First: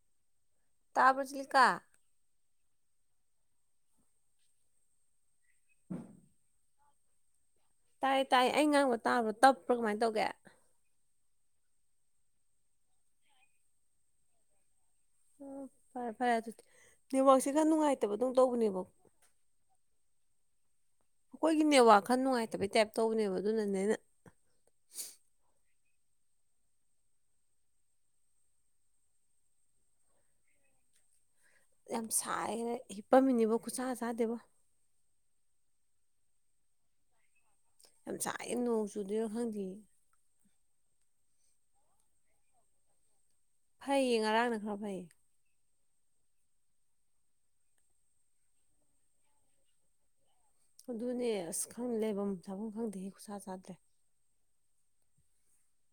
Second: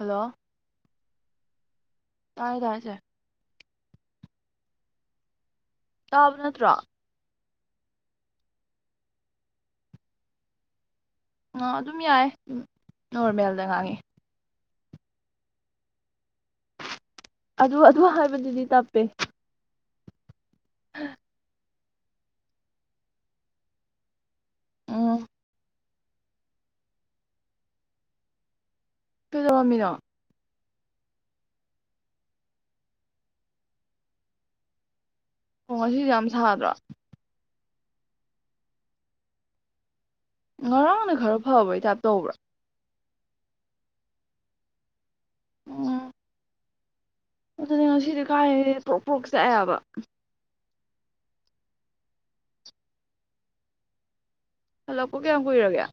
Hello ꯇꯥꯕ ꯆꯦꯂꯤꯀꯥ ꯇꯥꯏꯦ ꯇꯥꯏꯁꯦ ꯇꯥꯕ ꯅꯠꯇ꯭ꯔꯣ ꯇꯥꯏ ꯇꯥꯏ ꯑꯩ ꯉꯥꯡꯕ ꯇꯥꯕ꯭ꯔꯣ ꯇꯞꯄ꯭ꯔꯣ ꯀꯃꯥꯏꯅ ꯇꯧꯒꯦ ꯑꯥ ꯑꯗꯨꯝ ꯌꯥꯏ ꯅꯣꯔꯃꯦꯜꯗ ꯉꯥꯡꯉꯤ ꯑꯣ ꯐꯔꯦ ꯐꯔꯦ ꯑꯗꯨꯗꯤ ꯅꯦꯋꯥꯛꯁꯤ ꯈꯔ ꯑꯗꯨ ꯑꯗꯨ ꯅꯨꯡꯉꯥꯏꯇꯕ ꯗꯧꯅ ꯍꯥꯏꯕꯗꯨꯗꯤ ꯇꯧꯕꯅꯦꯕꯣ ꯇꯞꯄꯦ ꯀꯣꯏꯒꯤꯅꯤ ꯑ ꯋꯥ ꯋꯥꯈꯜ ꯅꯨꯡꯉꯥꯏꯇꯕꯩ ꯇꯥꯏꯞ ꯇꯧꯕꯅꯦꯕ ꯑꯗꯨꯅꯅꯦꯅ ꯎꯝ ꯀꯩꯗꯧꯔꯝꯃꯤꯅꯣ ꯌꯥꯝ ꯁꯥꯏ ꯍꯤꯞꯄꯝꯃꯤꯅꯤꯕ ꯈꯨꯠꯁꯥ ꯆꯥꯗꯦꯕꯣ ꯑꯣ ꯉꯁꯤꯁꯨꯦ ꯌꯥꯝ ꯁꯥꯗ꯭ꯔꯣ ꯌꯥꯝ ꯁꯥꯏꯦ ꯅꯣꯡ ꯆꯨꯗꯣꯏꯅ ꯈꯪꯗꯦ ꯉꯔꯥꯡꯅ ꯈꯔ ꯐꯕꯩ ꯇꯥꯏꯞ ꯇꯧꯕ꯭ꯔꯥ ꯐꯩꯌꯦ ꯉꯔꯥꯡꯅ ꯈꯔ ꯐꯩꯌꯦ ꯎꯝ ꯑꯗꯨꯅꯦ ꯉꯁꯤꯗꯤ ꯀꯥꯏꯗꯩ ꯄ꯭ꯔꯣꯛ ꯄ꯭ꯔꯣꯛ ꯆꯥꯛꯑꯦꯕ ꯑꯗꯨꯅꯦ ꯑꯁ ꯈꯪꯦ ꯂꯩꯐꯝ ꯆꯥꯐꯝ ꯈꯪꯗꯦ ꯍꯦꯛ ꯈꯨꯠꯁꯥ ꯆꯥꯗ꯭ꯔꯦ ꯍꯜꯂꯛꯄ ꯀꯌꯥꯝ ꯀꯨꯏꯔꯒꯦ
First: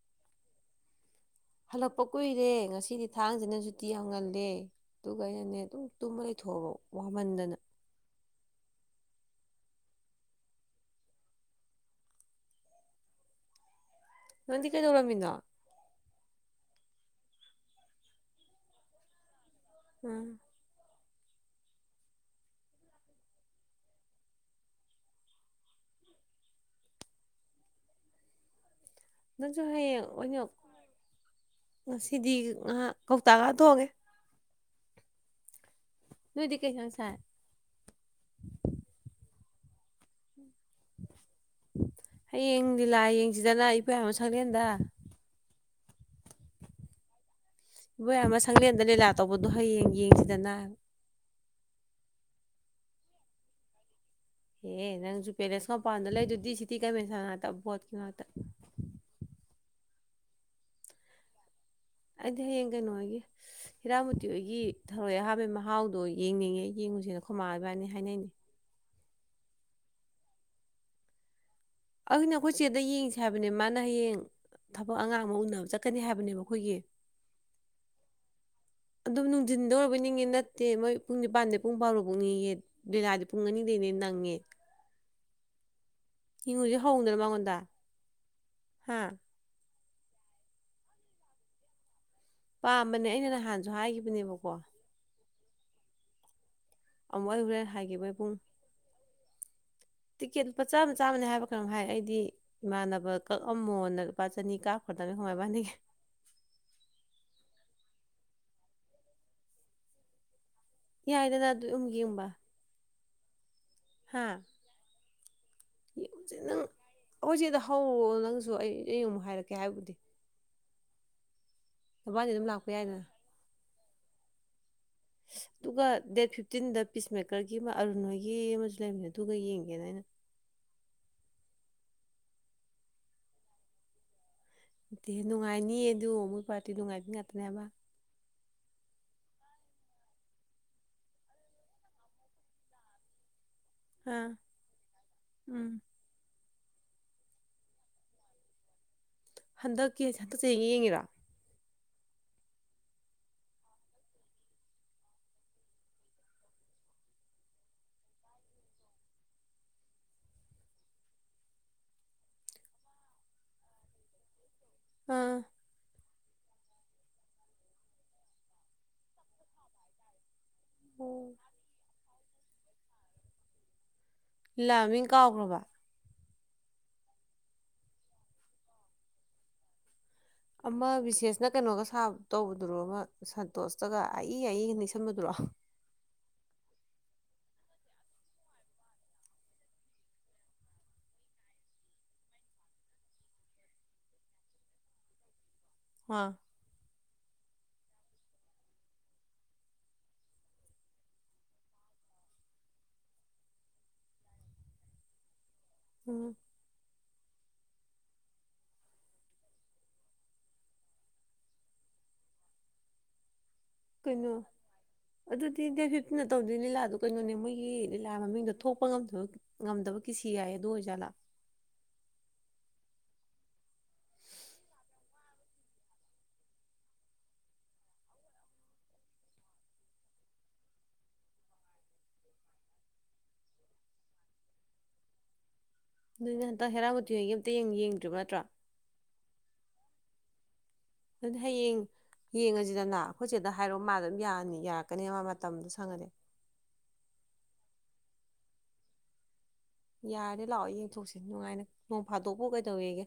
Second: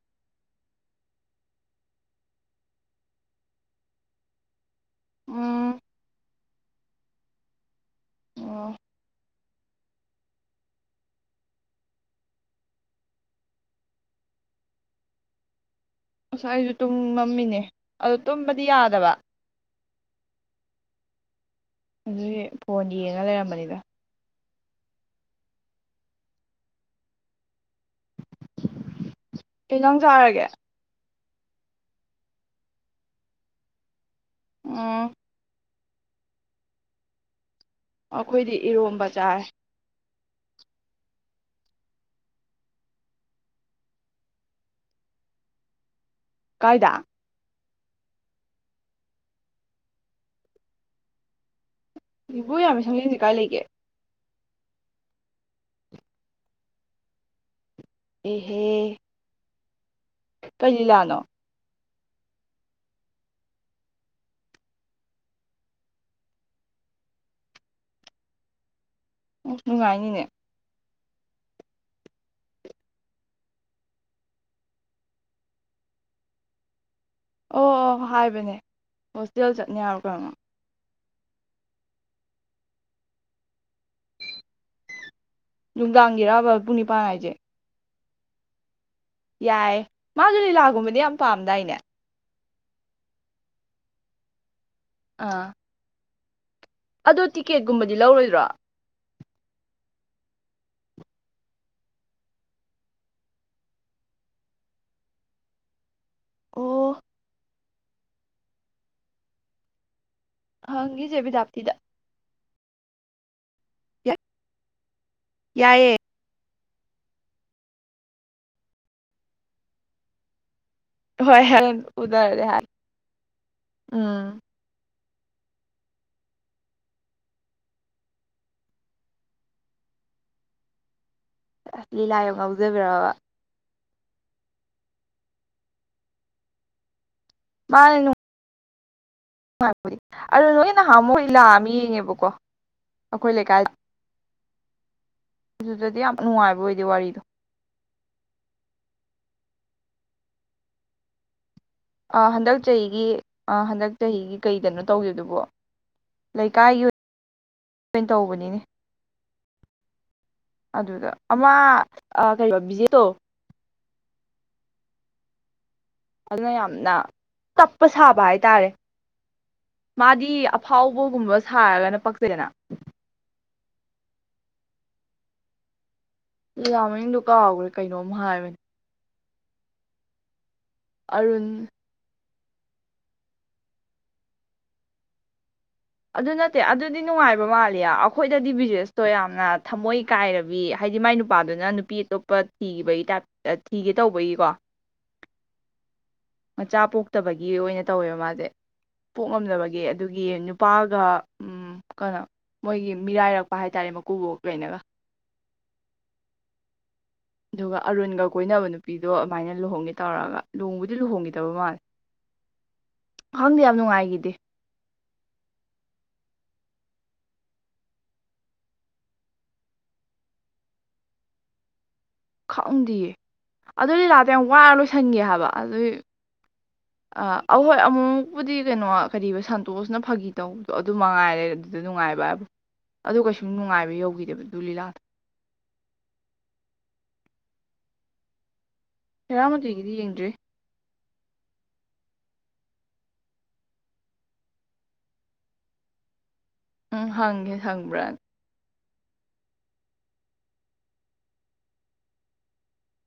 ꯍꯜꯂꯛꯄ ꯀꯨꯏꯔꯦ ꯉꯁꯤꯗꯤ ꯊꯥꯡꯁꯤꯅ ꯁꯨꯇꯤ ꯌꯥꯝ ꯉꯜꯂꯦ ꯇꯨ ꯀꯥꯏꯅꯤ ꯎꯝ ꯇ ꯄꯨꯊꯕ ꯋꯥꯃꯟꯗꯅ ꯑꯣ ꯅꯪꯗꯤ ꯀꯩꯗꯧ ꯔꯝꯃꯤꯅꯣ ꯑꯁ ꯑꯩꯁꯨ ꯇꯨꯝꯃꯝꯃꯤꯅꯦ ꯑꯗꯨ ꯇꯨꯝꯕꯗꯤ ꯌꯥꯗꯕ ꯎꯝ ꯑꯗꯨꯗꯤ ꯐꯣꯟ ꯌꯦꯡꯉ ꯂꯩꯔꯝꯕꯅꯤꯗ ꯅꯁꯨ ꯀꯩ ꯍꯌꯦ ꯏꯟꯖꯥꯡ ꯑꯣꯏ ꯆꯥꯔꯒꯦ ꯉꯁꯤꯗꯤ ꯉ ꯀꯧꯇꯥꯒ ꯇꯣꯡꯉꯦ ꯑ ꯅꯨꯗꯤ ꯀꯩꯁꯁꯥ ꯑꯩꯈꯣꯏꯗꯤ ꯏꯔꯣꯝꯕ ꯆꯥꯔꯦ ꯍꯌꯦꯡ ꯂꯤꯂꯥ ꯌꯦꯡꯁꯤꯗꯅ ꯏꯕꯣꯌꯥꯏꯃ ꯁꯪꯂꯦꯟꯗ ꯀꯥꯏꯗꯥ ꯏꯕꯣꯏꯌꯥꯝ ꯑꯃ ꯁꯪꯂꯦꯟꯗ ꯂꯤꯂꯥ ꯇꯧꯕꯗꯣ ꯍꯌꯦꯡ ꯌꯦꯡꯁꯤꯗꯅ ꯏꯕꯨ ꯌꯥꯝꯃꯤ ꯁꯪꯁ ꯀꯥꯏ ꯂꯩꯒꯦ ꯑꯦꯦ ꯅꯪꯁꯨꯨ ꯄꯦꯔꯦꯟꯁ ꯀ ꯄꯗꯣ ꯂꯩꯗꯨꯗꯤ ꯁꯤꯗꯤꯤ ꯀꯥꯏꯦꯟꯣ ꯑꯍꯦ ꯀꯩ ꯂꯤꯂꯥꯅꯣ? ꯑꯩꯗꯤ ꯍꯌꯦꯡ ꯀꯩꯅꯣ ꯍꯣꯏꯒꯤ ꯍꯤꯔꯥꯃꯨꯇꯤ ꯍꯣꯏꯒꯤ ꯊꯔꯣꯏ ꯑꯍꯥꯝꯕꯩ ꯃꯍꯥꯎꯗꯣ ꯌꯦꯡꯅꯤꯡꯉꯦ ꯌꯦꯡꯉꯨꯁꯤꯅ ꯈꯨꯃꯥꯡꯕꯥꯅꯤ ꯍꯥꯏꯅꯩꯅꯦ꯫ ꯑꯣ ꯅꯤ ꯉꯥꯏꯅꯤꯅꯦ꯫ ꯑꯗꯨꯅꯦ ꯑꯩꯈꯣꯏ ꯆꯦꯗ ꯌꯦꯡꯁꯦ ꯍꯥꯏꯕꯅꯦ ꯃꯥꯅ ꯍꯌꯦꯡ ꯊꯕꯛ ꯑꯉꯥꯡ ꯑꯃ ꯎꯅꯕ ꯆꯠꯀꯅꯤ ꯍꯥꯏꯕꯅꯦꯕ ꯑꯩꯈꯣꯏꯒꯤ ꯑꯣ ꯑꯣ ꯍꯥꯏꯕꯅꯦ - ꯑꯗꯨꯝ ꯍꯣꯁꯇꯦꯜ ꯅꯨꯡꯊꯤꯟꯗ ꯆꯠꯅꯤ ꯍꯥꯏꯔ ꯑꯣꯏꯕꯅꯤꯡꯉꯦ ꯀꯅꯣ ꯫ ꯅꯠꯇꯦ ꯃꯣꯏ ꯄꯨꯡ ꯅꯤꯄꯥꯟꯗꯩ ꯄꯨꯡ ꯐꯥꯎꯔꯣ ꯄꯨꯡꯅꯤ ꯍꯦ ꯂꯤꯂꯥꯗꯤ ꯄꯨꯡ ꯑꯅꯤꯗꯩꯅꯦ ꯅꯪꯉꯦ꯫ ꯅꯨꯡꯗꯥꯡꯒꯤꯔꯥꯕ ꯄꯨꯡ ꯌꯦꯡꯉꯨꯁꯦ ꯅꯤꯄꯥꯟ ꯍꯧꯗꯅ ꯍꯥꯏꯁꯦ? ꯃꯉꯣꯟꯗ ꯍꯥ ꯌꯥꯏ꯫ ꯃꯥꯒꯤ ꯂꯤꯂꯥꯒꯨꯝꯕꯗꯤ ꯌꯥꯝ ꯄꯥꯝꯗꯥꯏꯅꯦ? ꯄꯥꯝꯕꯅꯦ ꯑꯩꯅ ꯅꯍꯥꯟꯁꯨ ꯍꯥꯏꯈꯤꯕꯅꯦꯕꯀꯣ ꯑꯥ꯫ ꯑꯣ ꯑꯃꯨꯛ ꯑꯩ ꯍꯣꯔꯦꯟ ꯇꯤꯛꯀꯦꯠꯀꯨꯝꯕꯗꯤ ꯍꯥꯏꯒꯦꯕ ꯄꯨꯡ ꯂꯧꯔꯣꯏꯗ꯭ꯔꯣ? ꯇꯤꯛꯀꯦꯠ ꯂꯨꯄꯥ ꯆꯥꯝꯃ ꯆꯥꯝꯃꯅꯦ ꯍꯥꯏꯕ ꯈꯔꯪ ꯍꯥꯏ ꯑꯩꯗꯤ ꯏꯃꯥꯟꯅꯕ ꯀꯛꯑꯝꯃꯣꯅ ꯂꯨꯄꯥ ꯆꯅꯤ ꯀꯥꯞꯈ꯭ꯔꯗꯕꯅ ꯈꯉꯥꯏ ꯃꯅꯤꯒꯤ ꯫ ꯑꯣ ꯍꯪꯒꯤꯁꯦ ꯌꯥꯏꯗꯅ ꯑꯗꯨ ꯕꯤꯗꯥꯞꯇꯤꯗ ꯌꯨꯝꯒꯤ ꯌꯨꯝꯕ꯫ ꯍꯥꯥ ꯌꯥꯌꯦ ꯑꯈꯣꯏ ꯆꯦꯐꯣ ꯍꯧꯔꯑꯣ ꯅꯪꯁꯨ ꯑꯩ ꯑꯩ ꯑꯃꯨꯛ ꯍꯥꯏꯔꯛꯀꯦ ꯍꯥꯏꯕꯨꯗꯤ ꯇꯥ꯫ ꯍꯣꯏ ꯍ ꯎꯗꯔꯦ ꯍꯥꯏ ꯂꯥꯛꯄ ꯌꯥꯏꯗꯅ ꯫ ꯎꯝ ꯎꯃꯝ ꯑꯗꯨꯒ ꯗꯦꯠ ꯐꯤꯞꯇꯤꯟꯗ ꯄꯤꯁꯃꯦꯀꯔꯒꯤ ꯑꯃ ꯑꯔꯨꯟꯍꯣꯏꯒꯤ ꯑꯃꯁꯨ ꯂꯩꯕꯅꯦ ꯑꯗꯨꯒ ꯌꯦꯡꯒꯦꯅ ꯑꯩꯅ ꯑꯁ ꯂꯤꯂꯥ ꯌꯥꯝ ꯉꯥꯎꯖꯕꯤꯔꯕ? ꯏ ꯅꯨꯡꯉꯥꯏꯅꯤꯌꯦ ꯑꯗꯨ ꯃꯣꯏ ꯄꯥꯔꯇꯤ ꯅꯨꯡꯉꯥꯏꯅꯤ ꯉ ꯃꯥꯅꯦ ꯅꯨ ꯍꯥꯏꯕꯗꯤ ꯑꯗꯣ ꯅꯣꯏ ꯅꯍꯥꯟꯃꯨ ꯂꯤꯂꯥ ꯑꯃ ꯌꯦꯡꯉꯦꯕꯀꯣ ꯑꯩꯈꯣꯏ ꯂꯩꯀꯥꯏ ꯑꯥ ꯎꯝ ꯑꯗꯨꯗꯤꯌꯥꯝ ꯅꯉꯥꯏꯕꯨ ꯑꯣꯏꯗꯦ꯫ ꯋ꯭ꯔꯤꯗꯣ ꯍꯟꯗꯛꯀꯤ ꯍꯟꯇꯛ ꯆꯍꯤ ꯌꯦꯡꯉꯤꯔꯥ? ꯑ ꯍꯟꯗꯛ ꯆꯍꯤꯒꯤ ꯑ ꯍꯟꯗꯛ ꯆꯍꯤꯒꯤ ꯀꯩꯗꯅꯣ ꯇꯧꯒꯦꯗꯨꯕꯣ ꯂꯩꯀꯥꯏꯒꯤ ꯑꯣꯏꯅ ꯇꯧꯕꯅꯤꯅꯦ ꯑꯗꯨꯗ ꯑꯃ ꯑꯥ ꯀꯩ [unintelligible] ꯎꯝ꯫ ꯑꯗꯨꯅ ꯌꯥꯝꯅ ꯇꯞꯄ ꯁꯥꯕ ꯍꯥꯏꯇꯥꯔꯦ ꯃꯥꯗꯤ ꯑꯣ ꯐꯥꯎꯕꯒꯨꯝꯕ ꯁꯥꯔꯒꯅ ꯄꯛ ꯗꯅ ꯂꯤ ꯂꯥ ꯃꯥꯃꯤꯡ ꯀꯥꯎꯈ꯭ꯔꯕ? ꯌꯥꯝ ꯃꯅꯤꯡꯡꯗꯣ ꯀꯥꯎꯈ꯭ꯔꯦ ꯀꯩꯅꯣꯝ ꯍꯥꯏꯕꯅꯦ꯫ ꯑꯃ ꯕꯤꯁꯦꯁꯅ ꯑꯔꯨꯟ ꯀꯩꯅꯣꯒ ꯁꯥꯕ ꯇꯧꯕꯗꯨꯔꯣ ꯑꯃ ꯁꯟꯇꯣꯁꯇꯒ ꯑꯏ ꯑꯏꯒ ꯅꯤꯡꯁꯕꯗꯨꯔꯣ꯫ ꯑꯗꯨ ꯅꯠꯇꯦ ꯑꯗꯨꯗꯤ ꯅꯨꯡꯉꯥꯏꯕ ꯃꯥꯂꯦ ꯑꯩꯈꯣꯏꯗꯗꯤ ꯕꯤꯖꯤꯅꯦꯁꯇꯣ ꯌꯥꯝꯅ ꯊꯃꯣꯏ ꯀꯥꯏꯔꯕꯤ ꯍꯥꯏꯗꯤ ꯃꯥꯏ ꯅꯨꯄꯥꯗꯨꯅ ꯅꯨꯄꯤ ꯑꯇꯣꯞꯄ ꯊꯤꯈꯤꯕꯒꯤ ꯇꯥꯏꯞ ꯊꯤꯒꯦ ꯇꯧꯕꯒꯤꯀꯣ ꯑ ꯃꯆꯥ ꯄꯣꯛꯇꯕ ꯒꯤ ꯑꯣꯏꯅ ꯇꯧꯋꯦꯕ ꯃꯥꯁꯦ ꯄꯣꯛ ꯉꯝꯗꯕꯒꯤ ꯑꯗꯨꯒꯤ ꯅꯨꯄꯥꯒ ꯎꯝ ꯀꯩꯅꯣ ꯃꯣꯏꯒꯤ ꯃꯤꯔꯥꯏꯔꯛꯄ ꯍꯥꯏꯇꯥꯔꯦ ꯃꯀꯨꯕꯣꯛ ꯀꯩꯅꯒ ꯎꯝ ꯑꯗꯨꯒ ꯑꯔꯨꯟꯒ ꯀꯣꯏꯅꯕ ꯅꯨꯄꯤꯗꯣ ꯑꯗꯨꯃꯥꯏꯅ ꯂꯨꯍꯣꯡꯒꯦ ꯇꯧꯔꯒ ꯂꯨꯍꯣꯡꯕꯨꯗꯤ ꯂꯨꯍꯣꯡꯈꯤꯗꯕ ꯃꯥꯜꯂꯦ ꯈꯪꯗꯦ ꯌꯥꯝ ꯅꯨꯡꯉꯥꯏꯈꯤꯗꯦ ꯀꯩꯅꯣ ꯑꯗꯨꯗꯤ ꯗꯦꯠ ꯐꯤꯠ ꯇꯧꯗꯣꯏ ꯂꯤꯂꯥꯗꯣ ꯀꯩꯅꯣꯅꯦ ꯃꯣꯏꯒꯤ ꯂꯤꯂꯥ ꯃꯃꯤꯡꯗꯣ ꯊꯣꯛꯄ ꯉꯝꯗꯕ ꯉꯝꯗꯕ ꯀꯤꯁꯤ ꯍꯥꯏ ꯑꯗꯨ ꯑꯣꯏꯖꯥꯠꯂꯥ ꯈꯪꯗꯤꯌꯦ ꯑꯗꯨ ꯂꯤꯂꯥꯗꯣ ꯌꯥꯝ ꯋꯥꯔ ꯂꯣꯏꯁꯟꯒꯤ ꯍꯥꯏꯕ ꯑꯗꯨꯏ ꯑꯍꯣꯏ ꯑꯃꯨꯛꯃꯨꯛꯄꯨꯗꯤ ꯀꯩꯅꯣ ꯀꯔꯤꯕ ꯁꯟꯇꯣꯁꯅ ꯐꯥꯒꯤ ꯇꯧꯕꯗꯣ ꯑꯗꯨ ꯃꯉꯥꯏꯔꯦ ꯑꯗꯨꯗ ꯅꯨꯡꯉꯥꯏꯕ ꯍꯥꯏꯕ ꯑꯗꯨ ꯀꯩꯁꯨꯝ ꯅꯨꯡꯉꯥꯏꯕ ꯌꯧꯈꯤꯗꯦꯕ ꯑꯗꯨ ꯂꯤꯂꯥꯗꯣ ꯅꯣꯏꯅ ꯍꯟꯗꯛ ꯍꯦꯔꯥꯕꯨꯇꯤꯉꯒꯤ ꯑꯃꯝꯇ ꯌꯦꯡ ꯌꯦꯡꯗ꯭ꯔꯤꯕ ꯅꯠꯇ꯭ꯔꯣ ꯍꯦꯔꯥ ꯃꯣꯇꯤꯒꯤꯗꯤ ꯌꯦꯡꯗ꯭ꯔꯤ ꯑꯗꯨ ꯍꯌꯦꯡ ꯌꯦꯡꯉꯁꯤꯗꯅ ꯑꯩꯈꯣꯏ ꯆꯦꯗ ꯍꯥꯏꯔꯣ ꯃꯥꯗ ꯑꯗꯨꯝ ꯌꯥꯅꯤ ꯌꯥꯔꯛꯀꯅꯦꯕ ꯃꯇꯝꯗꯣ ꯁꯪꯉꯗꯤ ꯎꯝ ꯍꯪꯒꯦ ꯁꯪꯕ꯭ꯔꯥꯅ ꯌꯥꯔꯦ ꯂꯥꯛꯑꯣ ꯌꯦꯡꯊꯣꯛꯁꯤ ꯅꯨꯡꯉꯥꯏꯅ ꯅꯣꯡ ꯐꯥꯗꯣꯛꯄꯨ ꯀꯩꯗꯧꯋꯦꯒꯦ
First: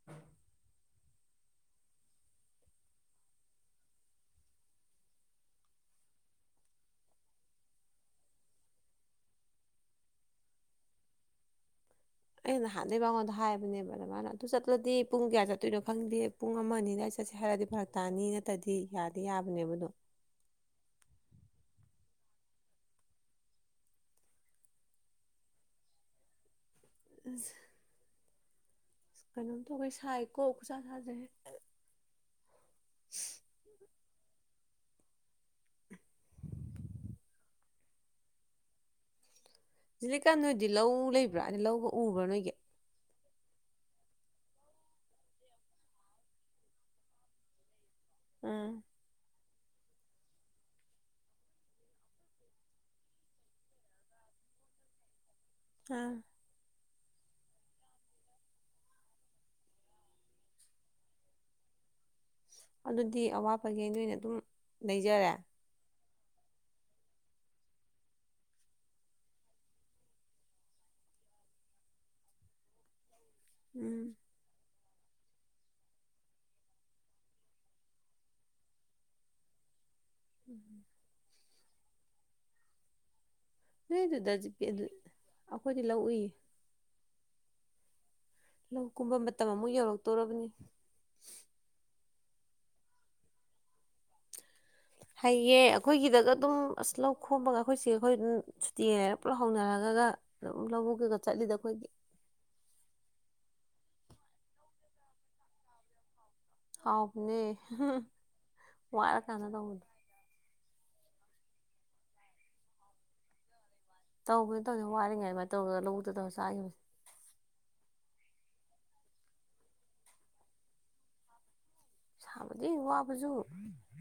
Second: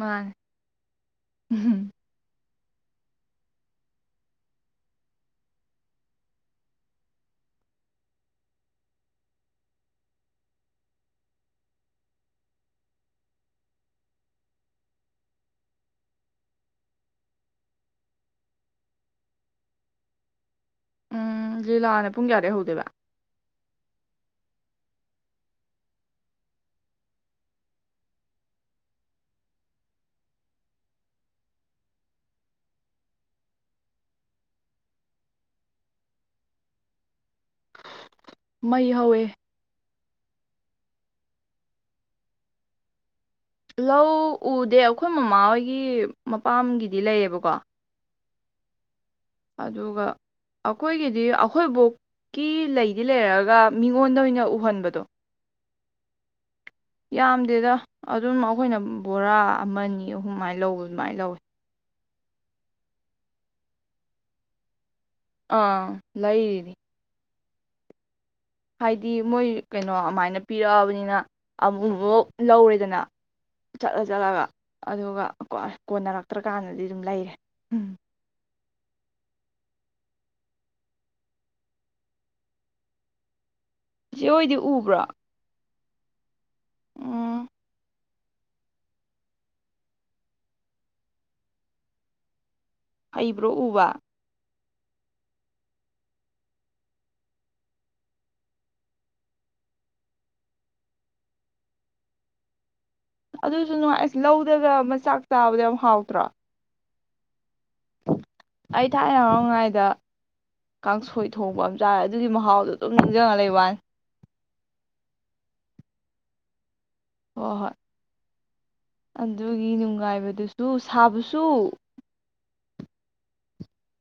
ꯃꯥꯅꯤ ꯑꯩ ꯅꯍꯥꯟꯗꯩ ꯃꯉꯣꯟꯗ ꯍꯥꯏꯕꯅꯦꯕ ꯑꯗꯨꯃꯥꯏꯅ ꯑꯗꯨ ꯆꯠꯂꯗꯤ ꯄꯨꯡ ꯀꯌꯥ ꯆꯠꯇꯣꯏꯅꯣ ꯈꯪꯗꯦ ꯄꯨꯡ ꯑꯃ ꯑꯅꯤꯗ ꯑꯩ ꯆꯠꯁꯦ ꯍꯥꯏꯔꯗꯤ ꯐꯔꯛ ꯇꯥꯅꯤ ꯅꯠꯇ꯭ꯔꯗꯤ ꯌꯥꯗꯤ ꯌꯥꯕꯅꯦꯕꯗꯣ ꯎꯝ ꯂꯤꯂꯥꯅ ꯄꯨꯡ ꯀꯌꯥꯗꯩ ꯍꯧꯗꯣꯏꯕ ꯀꯩꯅꯣꯝ ꯇꯧꯒꯩ ꯁꯥꯏꯀꯣ ꯈꯨꯠꯁꯥ ꯁꯥꯖꯦ [unintelligible] ꯃꯩ ꯍꯧꯋꯦ ꯖꯤꯂꯤꯀꯥ ꯅꯣꯏꯗꯤ ꯂꯧ ꯂꯩꯕ꯭ꯔꯥ ꯂꯧꯒ ꯎꯕ꯭ꯔꯥ ꯅꯣꯏꯒꯤ ꯂꯧ ꯎꯗꯦ ꯑꯩꯈꯣꯏ ꯃꯃꯥ ꯍꯣꯏꯒꯤ ꯃꯄꯥꯝꯒꯤꯗꯤ ꯂꯩꯌꯦꯕꯀꯣ ꯎꯝ ꯑꯗꯨꯒ ꯑꯩꯈꯣꯏꯒꯤꯗꯤ ꯑꯩꯈꯣꯏꯕꯣꯛꯀꯤ ꯂꯩꯗꯤ ꯂꯩꯔꯒ ꯃꯤꯉꯣꯟꯗ ꯑꯣꯏꯅ ꯎꯍꯟꯕꯗꯣ ꯑ ꯌꯥꯝꯗꯦꯗ ꯑꯗꯨꯝ ꯑꯩꯈꯣꯏꯅ ꯕꯣꯔꯥ ꯑꯃꯅꯤ ꯑꯍꯨꯝꯃꯥꯏꯅ ꯂꯧꯕ ꯑꯗꯨꯃꯥꯏꯅ ꯂꯧꯋꯦ ꯑꯗꯨꯗꯤ ꯑꯋꯥꯠꯄꯒꯩ ꯅꯣꯏꯅ ꯑꯗꯨꯝ ꯂꯩꯖꯔꯦ ꯑꯥ ꯂꯩꯔꯤꯅꯤ ꯍꯥꯏꯗꯤ ꯃꯣꯏ ꯀꯩꯅꯣ ꯑꯗꯨꯃꯥꯏꯅ ꯄꯤꯔꯛꯑꯕꯅꯤꯅ ꯑꯃꯨꯛꯃꯨꯛ ꯂꯧꯔꯦꯗꯅ ꯆꯠꯂ ꯎꯝ ꯆꯠꯂꯒ ꯑꯗꯨꯒ ꯀꯣ ꯀꯣꯟꯅꯔꯛꯇ꯭ꯔꯀꯥꯟꯗꯗꯤ ꯑꯗꯨꯝ ꯂꯩꯔꯦ ꯎꯝ [unintelligible] ꯅꯣꯏ ꯆꯤꯆꯦ ꯑꯗꯨꯗ ꯑꯣꯏꯗꯤ ꯖꯤꯄꯤ ꯑꯗꯨ ꯎꯕ꯭ꯔꯣ ꯑꯩꯈꯣꯏꯗꯤ ꯂꯧ ꯎꯌꯦ ꯎꯝ ꯂꯧ ꯀꯨꯝꯕ ꯃꯇꯝ ꯑꯃꯨꯛ ꯌꯧꯔꯛꯇꯧꯔꯕꯅꯤ ꯍꯩꯕ꯭ꯔꯣ ꯎꯕ ꯍꯩꯌꯦ ꯑꯩꯈꯣꯏꯒꯤꯗꯒ ꯑꯗꯨꯝ ꯑꯁ ꯂꯧ ꯈꯣꯝꯕꯒ ꯑꯩꯈꯣꯏ ꯆꯦꯈꯣꯏ ꯑꯗꯨꯝ ꯁꯨꯇꯤ ꯂꯩꯔ ꯄꯨꯂꯞ ꯍꯧꯅꯔꯒꯒ ꯑꯗꯨꯝ ꯂꯧꯕꯨꯛꯇꯒ ꯆꯠꯂꯤꯗ ꯑꯩꯈꯣꯏꯒꯤ ꯑꯗꯨꯁꯨ ꯅꯨꯡꯉꯥꯏ ꯑꯁ ꯂꯧꯗꯒ ꯃꯆꯥꯛ ꯆꯥꯕꯗꯣ ꯌꯥꯝ ꯍꯥꯎꯇ꯭ꯔꯣ ꯍꯥꯎꯕꯅꯦ ꯑꯩ ꯊꯥꯏꯅ ꯋꯥꯔꯀꯥꯟꯗ ꯇꯧꯕꯗꯣ ꯑꯉꯥꯡꯑꯣꯏꯔꯤꯀꯥꯟꯗ ꯀꯥꯡꯁꯣꯏ ꯊꯣꯡꯕ ꯑꯃ ꯆꯥꯔꯦ ꯑꯗꯨꯒꯤ ꯃꯍꯥꯎꯗꯣ ꯑꯗꯨꯝ ꯅꯤꯡꯁꯤꯡꯉ ꯂꯩꯕ ꯋꯥꯅꯤ ꯇꯧꯕꯅꯤ ꯇꯧꯅꯤꯅ ꯋꯥꯔꯤꯉꯥꯏ ꯋꯥꯔꯤꯉꯩ ꯃꯅꯨꯡꯗ ꯂꯧꯕꯨꯛꯇ ꯇꯧꯔꯒ ꯆꯥꯈꯤꯕꯁꯤ ꯍꯣ ꯍꯣꯏ ꯑꯗꯨꯒꯤ ꯅꯨꯡꯉꯥꯏꯕꯗꯨꯁꯨ ꯁꯥꯕꯁꯨ ꯑꯗꯨꯗꯤ ꯋꯥꯕꯁꯨ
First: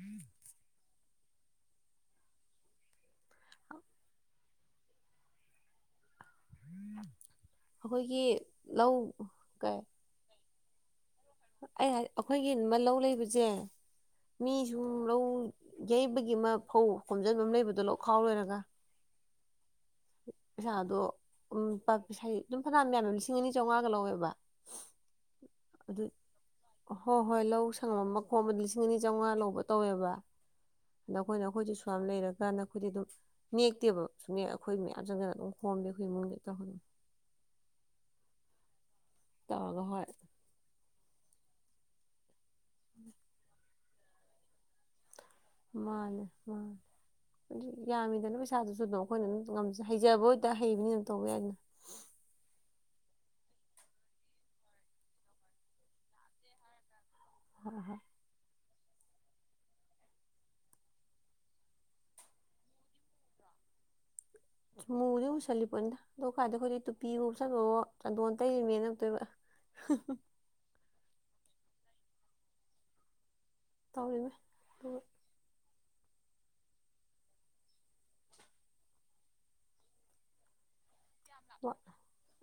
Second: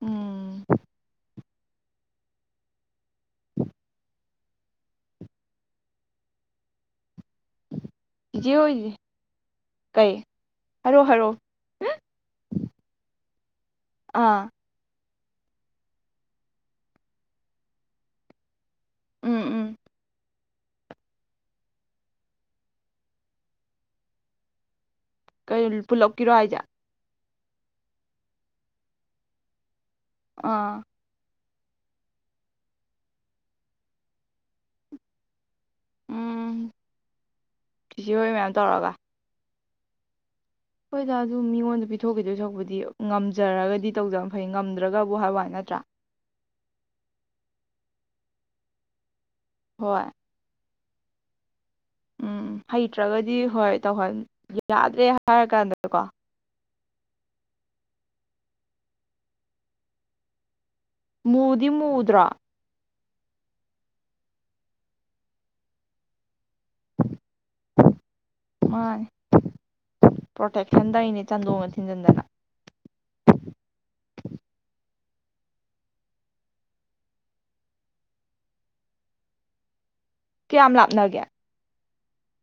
ꯎꯝ [inaudible] ꯑꯩꯈꯣꯏꯒꯤ ꯏꯆꯦ ꯂꯧ ꯀꯩ ꯍꯥꯏꯔꯣ ꯑꯩ ꯍꯣꯏꯖꯦ ꯑꯩꯈꯣꯏꯒꯤ ꯂꯧ ꯂꯩꯕꯁꯤ ꯏꯆꯦ ꯑꯥ ꯃꯤꯖꯨ ꯂꯧ ꯌꯩꯕꯒꯤ ꯑꯃ ꯐꯧ ꯈꯣꯝꯖꯤꯟꯕ ꯑꯃ ꯂꯩꯕꯗꯣ ꯂꯧ ꯈꯥꯎ ꯂꯣꯏꯔꯒ ꯎꯝ ꯎꯝ ꯄꯩꯁꯥꯗꯣ ꯁꯥ ꯑꯗꯨꯝ ꯐꯅꯌꯥꯝ ꯃꯅ ꯂꯤꯁꯤꯡ ꯑꯅꯤ ꯆꯧꯃꯉꯥꯒ ꯂꯧꯋꯦꯕ ꯀꯩꯅꯣ ꯄꯨꯜꯂꯛꯀꯤꯔꯣ ꯍꯥꯏꯖꯦ ꯍꯣ ꯍꯣꯏ ꯂꯧ ꯁꯪꯉꯝ ꯑꯃ ꯈꯣꯝꯕꯗ ꯂꯤꯁꯤꯡ ꯑꯅꯤ ꯆꯧꯉꯥ ꯂꯧꯕꯅꯤ ꯂꯧꯋꯦꯕ ꯑꯥ ꯑꯩꯈꯣꯏꯅ ꯑꯩꯈꯣꯏꯁꯨ ꯑꯁꯨꯛꯌꯥꯝ ꯂꯩꯔꯀꯥꯟꯗ ꯑꯩꯈꯣꯏꯗꯤ ꯑꯗꯨꯝ ꯅꯦꯛꯇꯦꯕ ꯁꯨꯝ ꯑꯩꯈꯣꯏ ꯃꯌꯥꯝ ꯁꯤꯡꯅ ꯑꯗꯨꯝ ꯎꯝ [unintelligible] ꯆꯤꯆꯦ ꯍꯣꯏ ꯃꯌꯥꯝ ꯇꯧꯔꯒ ꯇꯧꯔꯒ ꯍꯣꯏ ꯍꯣꯏꯗ ꯑꯗꯨ ꯃꯤꯉꯣꯟꯗ ꯄꯤꯊꯣꯛꯈꯤꯗꯣꯏ ꯁꯔꯨꯛꯄꯨꯗꯤ ꯉꯝꯖꯔꯒꯗꯤ ꯇꯧꯗꯝ ꯐꯩ ꯉꯝꯗ꯭ꯔꯒ ꯍꯥꯏꯕꯩ ꯋꯥꯅꯤ ꯅꯠꯇ꯭ꯔꯥ ꯃꯥꯅꯦ ꯌꯥꯝꯃꯤꯗꯅ ꯄꯩꯁꯥꯗꯨꯁꯨ ꯑꯗꯨꯝ ꯑꯩꯈꯣꯏꯅ ꯑꯗꯨꯝ ꯉꯝ ꯍꯣꯏ ꯍꯩꯖꯕ ꯑꯣꯏ ꯇꯥꯔꯗꯤ ꯍꯩꯕꯅꯤ ꯑꯗꯨꯝ ꯇꯧꯕ ꯌꯥꯏꯅ ꯎꯝ ꯍꯩꯇ꯭ꯔꯒꯗꯤ ꯍꯣꯏ ꯇꯧꯍꯟ ꯌꯥꯗ꯭ꯔꯦ ꯍꯥꯏꯔ ꯀꯥꯟꯗꯀꯣ ꯍꯣꯏ ꯍꯣꯏ ꯃꯨꯗꯤ ꯃꯨꯗ꯭ꯔꯣ ꯃꯨꯗꯤ ꯃꯨꯁꯜꯂꯤ ꯄꯣꯠꯅꯤꯗ ꯈ꯭ꯋꯥꯏꯗ ꯑꯩꯈꯣꯏꯗꯤ ꯇꯨꯄꯤꯒ ꯎꯞꯁꯟꯕꯋꯣ ꯆꯟꯗꯣꯟ ꯇꯩꯔꯤꯃꯦꯅ ꯃꯥꯅꯦ ꯑꯃꯨꯛꯇꯣꯏꯕ ꯄ꯭ꯔꯣꯇꯦꯛꯁꯟ ꯇꯧꯔꯤꯅꯦ [unintelligible] ꯇꯧꯔꯤꯅꯦ ꯀꯌꯥꯝ ꯂꯥꯞꯅꯒꯦ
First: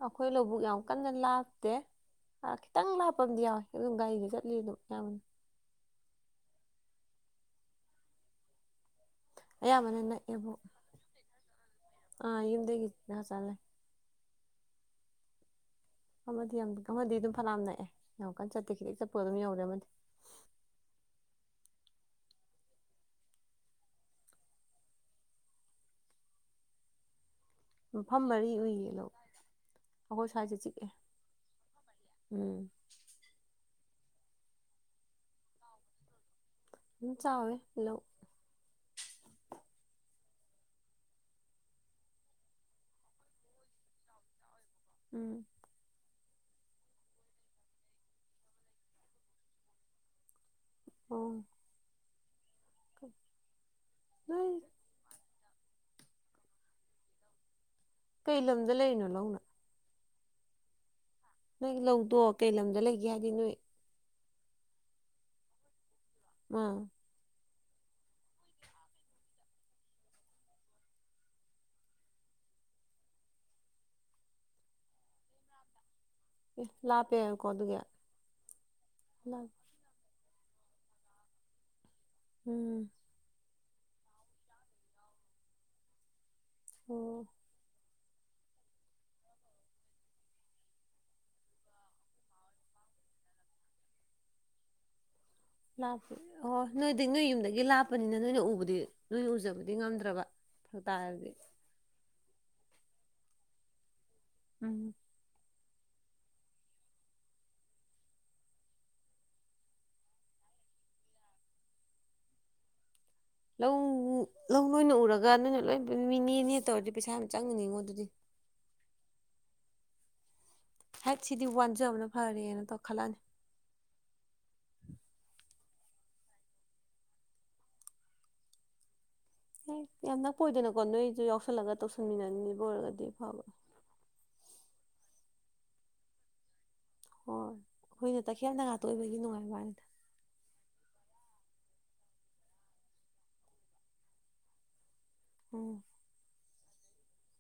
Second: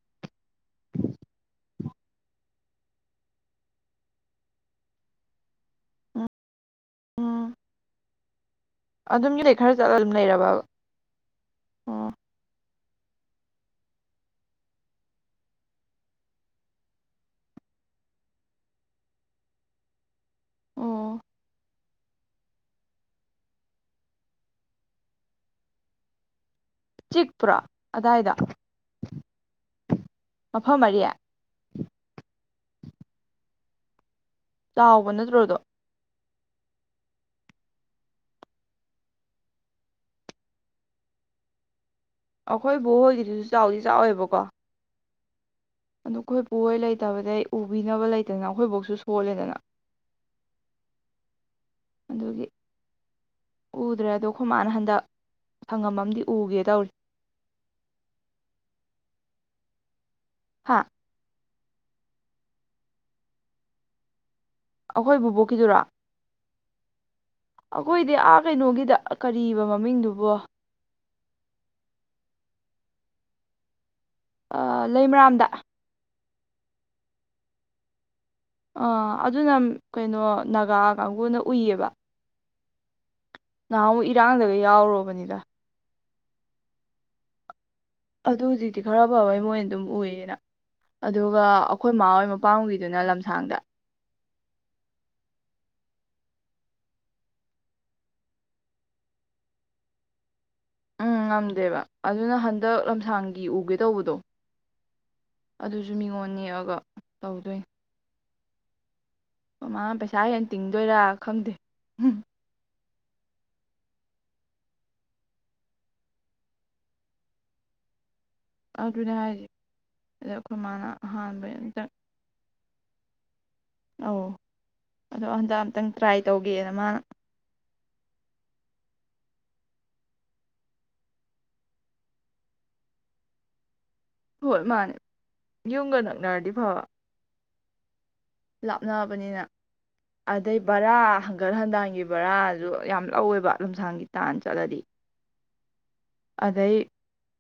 ꯑꯩꯈꯣꯏ ꯂꯧꯕꯨꯛ ꯌꯥꯝ ꯀꯟꯅ ꯂꯥꯞꯇꯦ ꯈꯤꯇꯪ ꯂꯥꯞꯄ ꯑꯃꯗꯤ ꯌꯥꯎꯋꯦ ꯑꯗꯨꯝ ꯒꯥꯔꯤꯗꯤ ꯆꯠꯂꯤ ꯑꯗꯨꯝ ꯑꯌꯥꯝꯕꯅ ꯎꯝ ꯑꯗꯨꯝ ꯌꯨꯝꯗꯩ ꯈꯔ ꯆꯠꯂ ꯑꯌꯥꯝꯕꯅ ꯑꯗꯨꯝ ꯅꯛꯑꯦꯕꯨ ꯂꯩꯔꯕ ꯏꯗꯣꯝꯆꯥ ꯂꯩ ꯑꯃꯗꯤ ꯌꯥꯝ ꯑꯃꯗꯤ ꯑꯗꯨꯝ ꯐꯅꯥꯝ ꯅꯛꯑꯦ ꯌꯥꯝ ꯀꯟ ꯆꯠꯇꯦ ꯈꯤꯇꯛ ꯆꯠꯄ ꯑꯗꯨꯝ ꯌꯧꯔꯦ ꯑꯃꯗꯤ ꯑꯣ ꯆꯤꯛ ꯃꯐꯝ ꯃꯔꯤ ꯎꯏꯌꯦ ꯂꯧ ꯑꯩꯈꯣꯏ ꯁ꯭ꯋꯥꯏꯁꯦ ꯃꯐꯝ ꯆꯤꯛꯑꯦ ꯑꯔꯤ ꯎꯝ ꯆꯥꯎꯕ ꯅꯠꯇ꯭ꯔꯣꯗꯣ ꯑꯗꯨꯝ ꯆꯥꯎꯌꯦ ꯑꯗꯨꯝ ꯑꯩꯈꯣꯏ ꯕꯣꯛ ꯍꯣꯏꯒꯤꯗꯨꯁꯨ ꯆꯥꯎꯗꯤ ꯆꯥꯎꯋꯦꯕꯀꯣ ꯎꯝ ꯑꯗꯨ ꯈꯣꯏ ꯄꯨꯍꯣꯏ ꯂꯩꯇꯕꯗꯩ ꯎꯕꯤꯅꯕ ꯂꯩꯇꯗꯅ ꯑꯩꯈꯣꯏ ꯕꯣꯛꯁꯨ ꯁꯣꯜꯂꯦꯗꯅ ꯑꯣ ꯑꯗꯨꯒꯤ ꯎꯗ꯭ꯔꯦꯗꯣ ꯈꯣꯏ ꯅꯣꯏ ꯃꯥꯅ ꯍꯟꯗꯛ ꯁꯪꯉꯝ ꯑ ꯑꯃꯗꯤ ꯎꯒꯦ ꯇꯧꯔꯤ ꯀꯩ ꯂꯝꯗ ꯂꯩꯔꯤꯅꯣ ꯅꯪꯅ ꯍꯥ ꯅꯣꯏ ꯂꯧꯗꯣ ꯀꯩ ꯂꯝꯗ ꯂꯩꯒꯦ ꯍꯥꯏꯗꯤ ꯅꯣꯏ ꯑꯩꯈꯣꯏ ꯕꯨꯕꯣꯛꯀꯤꯗꯨꯔꯥ ꯎꯝ ꯑꯩꯈꯣꯏꯗꯤ ꯑꯥ ꯀꯩꯅꯣꯒꯤꯗ ꯀꯔꯤꯕ ꯃꯃꯤꯡꯗꯨꯕꯣ ꯂꯩꯃꯔꯥꯝꯗ ꯑꯦ ꯂꯥꯞꯄꯦꯅꯀꯣ ꯑꯗꯨꯒꯤ ꯑ ꯂꯥꯞ ꯑꯗꯨꯅ ꯀꯩꯅꯣ ꯅꯥꯒꯥ ꯀꯥꯡꯕꯨꯅ ꯎꯏꯌꯦꯕ ꯎꯝ ꯅꯍꯥꯟꯨꯛ ꯏꯔꯥꯡꯗꯒ ꯌꯥꯎꯔꯨꯕꯅꯤꯗ ꯑꯣ ꯑꯗꯨ ꯍꯧꯖꯤꯛꯇꯤ ꯈꯔ ꯐꯕꯩ ꯃꯣꯏꯅ ꯑꯗꯨꯝ ꯎꯏꯌꯦꯅ ꯑꯗꯨꯒ ꯑꯩꯈꯣꯏꯃꯥ ꯍꯣꯏ ꯃꯄꯥꯝꯒꯤꯗꯨꯅ ꯂꯝꯁꯥꯡꯗ ꯑꯣ ꯅꯣꯏꯗꯤ ꯅꯣꯏ ꯌꯨꯝꯗꯒꯤ ꯂꯥꯞꯄꯅꯤꯅ ꯅꯣꯏꯅ ꯎꯕꯗꯤ ꯅꯣꯏ ꯎꯖꯕꯗꯤ ꯉꯝꯗ꯭ꯔꯕ ꯐꯔꯛ ꯎꯝ ꯇꯥꯔꯗꯤ ꯉꯝꯗꯦꯕ ꯑꯗꯨꯅ ꯍ ꯍꯟꯗꯛ ꯂꯝꯁꯥꯡꯒꯤ ꯎꯒꯦ ꯇꯧꯕꯗꯣ ꯎꯝ ꯑꯗꯨꯁꯨ ꯃꯤꯉꯣꯟ ꯅꯦꯛꯑꯒ ꯇꯧꯗꯣꯏꯅꯤ ꯃꯃꯥ ꯄꯩꯁꯥ ꯍꯦꯟꯅ ꯇꯤꯡꯗꯣꯏꯔꯥ ꯈꯪꯗꯦ ꯂꯧ ꯂꯧ ꯅꯣꯏꯅ ꯎꯔꯒ ꯅꯣꯏꯅ ꯂꯣꯏ ꯃꯤꯅꯦꯅꯦ ꯇꯧꯔꯗꯤ ꯄꯩꯁꯥ ꯌꯥꯝ ꯆꯪꯉꯅꯤꯉꯣ ꯑꯗꯨꯗꯤ ꯑ ꯑꯗꯨꯅ ꯍꯥꯏꯁꯦ ꯃꯥꯅ ꯍꯠ ꯁꯤꯗꯤ ꯑꯍꯥꯟꯕꯩ ꯑꯝꯇꯪ ꯋꯥꯟꯖꯕꯅ ꯐꯔꯦꯅ ꯈꯜꯂꯅꯤ ꯑꯧ ꯑꯗꯣ ꯍꯟꯗꯛ ꯑꯝꯇꯪ ꯇ꯭ꯔꯥꯏ ꯇꯧꯒꯦꯅ ꯃꯥꯅ ꯍ ꯌꯥꯝ ꯅꯛꯄ ꯑꯣꯏꯗꯅꯀꯣ ꯅꯣꯏꯁꯨ ꯌꯥꯎꯁꯜꯂꯒ ꯇꯧꯁꯟꯃꯤꯟꯅꯕ ꯑꯣꯏꯔꯒꯗꯤ ꯐꯕ ꯍꯣꯏ ꯃꯥꯅꯦ ꯌꯨꯝꯒ ꯅꯛꯅꯔꯗꯤ ꯐꯕ ꯍꯣꯏ ꯑꯩꯈꯣꯏꯅ ꯇꯈꯦꯜ ꯅꯒꯥꯇ ꯑꯣꯏꯕꯒꯤ ꯂꯥꯞꯅꯕꯅꯤꯅ ꯅꯨꯡꯉꯥꯏꯕ ꯋꯥꯅꯤꯗ ꯑꯗꯩ ꯕꯔꯥ ꯒꯟꯒꯠ ꯍꯟꯗꯥꯡꯒꯤ ꯕꯔꯥꯁꯨ ꯌꯥꯝ ꯂꯧꯋꯦꯕ ꯂꯝꯁꯥꯡꯒꯤ ꯇꯥꯟꯅ ꯆꯠꯂꯗꯤ ꯎꯝ ꯑꯗꯩ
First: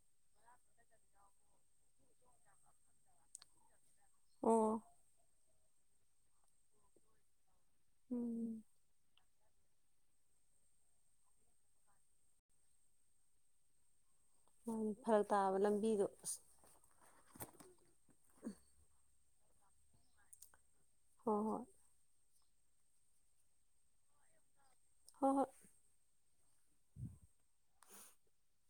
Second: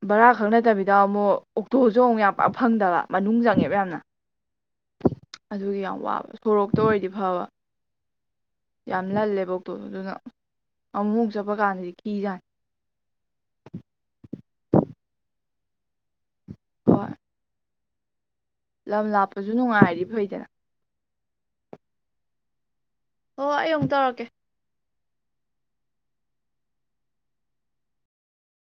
ꯕꯔꯥ ꯈꯛ ꯅꯠꯇꯕꯤꯗ ꯑꯃꯨꯛ ꯑꯣꯛꯇꯣꯁꯨ ꯑꯃꯨꯛ ꯌꯥꯝ ꯄꯥꯛ ꯐꯪꯗꯕ ꯃꯅꯨꯡ ꯆꯪꯉꯦꯕ ꯌꯥꯝꯅ ꯑꯣ ꯑꯗꯨꯒꯤ ꯌꯥꯝ ꯋꯥꯕ ꯁꯣꯔꯣꯛꯇ ꯑꯣꯏꯔꯗꯤ ꯐꯕ ꯎꯝ ꯌꯥꯝ ꯉꯜꯂꯦ ꯊꯕꯛꯇꯣ ꯑꯗꯨꯅ ꯑꯃꯨꯛꯃꯨꯛ ꯆꯠꯄ ꯀꯥꯟꯗꯗꯤ ꯈꯤꯖꯥꯅꯤ ꯎꯝ ꯐꯔꯛ ꯇꯥꯕ ꯂꯝꯕꯤꯗꯣ ꯑꯁ ꯍꯣꯏ ꯂꯝ ꯂꯥꯞꯄꯁꯨ ꯅꯨꯡꯉꯥꯏꯔꯤ ꯐꯩꯗꯅ ꯍꯣꯏ ꯍꯣꯏ ꯍꯣꯏ ꯑꯩ ꯑꯃꯨꯛ ꯇꯧꯔꯛꯀꯦ ꯍꯣꯏ ꯍꯣꯏ